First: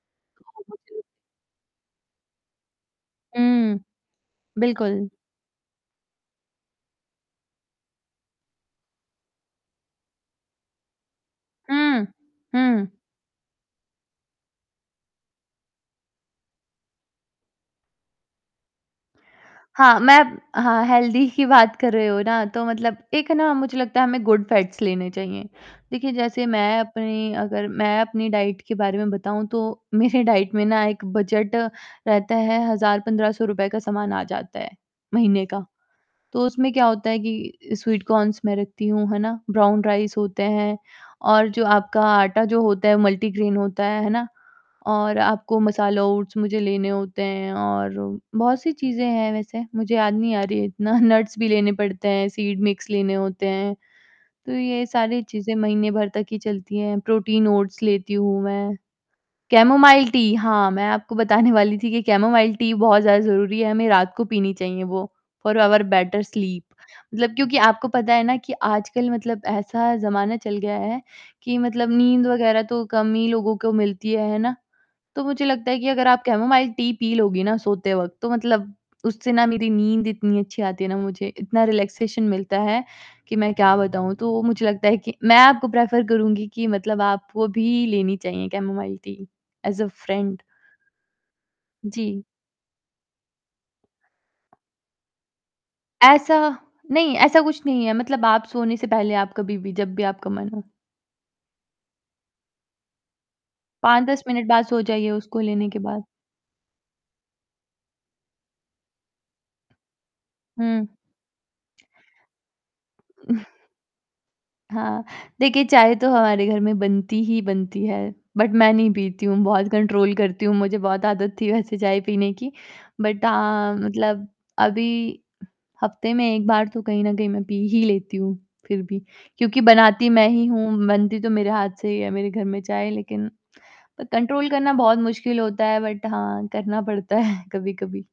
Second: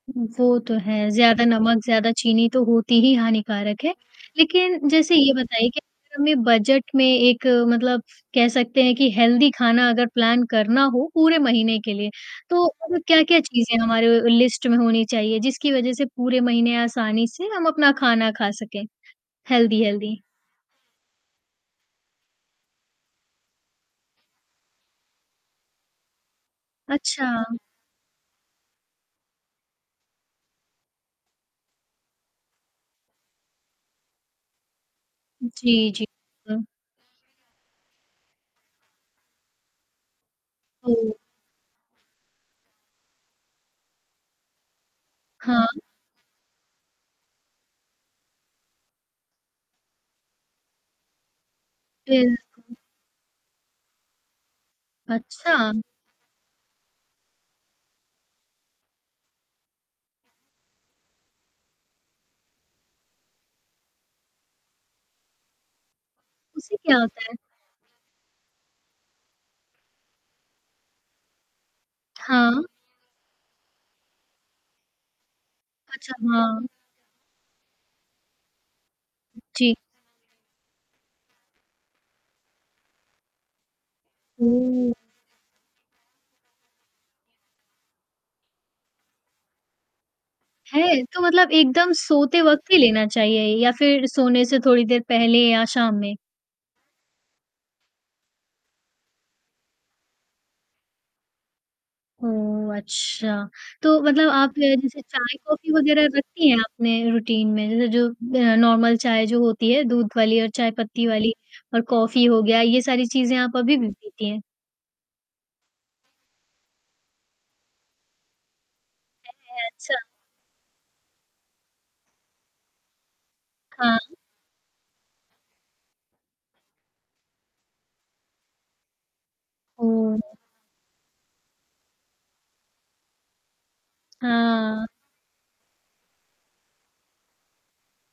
वो तो है, ज़्यादा नमक, ज़्यादा चीनी तो होती ही उ, हानिकारक है। लेकिन बिल्कुल। जैसे ये बताइए कि अगर हमें बजट में एक मतलब कह सकते हैं कि हेल्दी खाना अगर प्लान करना हो पूरे महीने के हुँ, लिए, तो हुँ। अब क्या-क्या चीज़ें हमारे लिस्ट में होनी चाहिए जिसकी वजह से पूरे महीने आसानी से हम अपना खाना खा सकें, हेल्दी, हाँ, मैं हेल्दी? हाँ, हेल्दी की बात कर रहे हो ना, तो मतलब एक ना मुझे लगता है हमें गुड फैट्स लेने चाहिए। देखिए जैसे मैं अपनी अच्छा। अगर मैं अपनी डाइट के बारे में बताऊँ तो, मेरे डाइट में ना एक बजट रहता है 1000-1500 रुपए का सामान आ जाता है, महीने का। जी, जी। तो हुँ। उसमें क्या होता है कि अ, स्वीट कॉर्न्स मैं रखती हूँ, है ना? ब्राउन राइस होते हैं ओह! और जो आपका आटा जो होता है मल्टीग्रैन होता है, है ना? और आपको हाँ। मसाला ओट्स मुझे लेने होते हैं और बहुत-सी चीज़ें हैं वैसे, मुझे याद नहीं आ रही है इतना नट्स भी लेने पड़ते हैं, सीड बिल्कुल। मिक्स लेने होते हैं, तो ये सारी चीज़ें अच्छा? महीने भर तक ही चलती हैं प्रोटीन ओट्स लेती हूँ मैं, कैमोमाइल टी हाँ, मैं आपको बताने वाली थी कि कैमोमाइल टी बहुत ज़्यादा ज़रूरी है, हमें रात को पीनी चाहिए वो। फ़ॉर आवर बेटर स्लीप, उससे क्या होता मतलब है? क्योंकि आपको पता है ना कि आजकल मतलब ऐसा ज़माना चल गया है, कि मतलब नींद हाँ। वगैरह तो कम ही लोगों को मिलती है, है ना? तो मुझे लगता है कि अगर अच्छा, आप हाँ। कैमोमाइल टी पी लोगी ना सोते वक़्त तो मतलब उससे हुँ ना मेरी जी। नींद इतनी अच्छी आती है ना, मुझे इतना रिलैक्सेशन मिलता है, कि मैं क्या बताऊँ। तो मुझे लगता ओह! है कि मैं आपको प्रेफ़र करूँगी कि मतलब आपको भी लेनी चाहिए chamomile tea as a friend. है? तो मतलब एकदम जी। सोते वक़्त ही लेना चाहिए या फिर सोने से थोड़ी देर पहले या शाम में? ऐसा नहीं, ऐसा कुछ नहीं है मतलब आप सोने से पहले आप कभी भी, जब भी आपका मन हो। ओह! अच्छा। तो 5-10 मतलब मिनट आप ज बाद सो जैसे जाइए उसको लेने चाय-कॉफी के बाद। वगैरह रखती हैं आपने रूटीन में? जैसे जो अ, नॉर्मल चाय जो होती है, दूध वाली और चाय हुँ। पत्ती वाली और कॉफी हो गया ये सारी चीज़ें हुँ। आप अभी भी पीती हैं? हाँ, देखिए चाय तो हमारे घर में बनती ही बनती है, बट मैं नहीं पीती हूँ, [unintelligible] बहुत अच्छा। कंट्रोल करती हूँ, मुझे बहुत आदत थी वैसे चाय पीने की। बट हाँ हाँ। मतलब अभी हफ़्ते में 1 बार तो कहीं न कहीं मैं पी ही लेती हूँ फिर भी। क्योंकि बनाती मैं ओह! ही हूँ, बनती तो मेरे हाथ से ही है मेरे घर में चाय लेकिन, प कंट्रोल करना हाँ। बहुत मुश्किल होता है बट हाँ, करना पड़ता है कभी-कभी।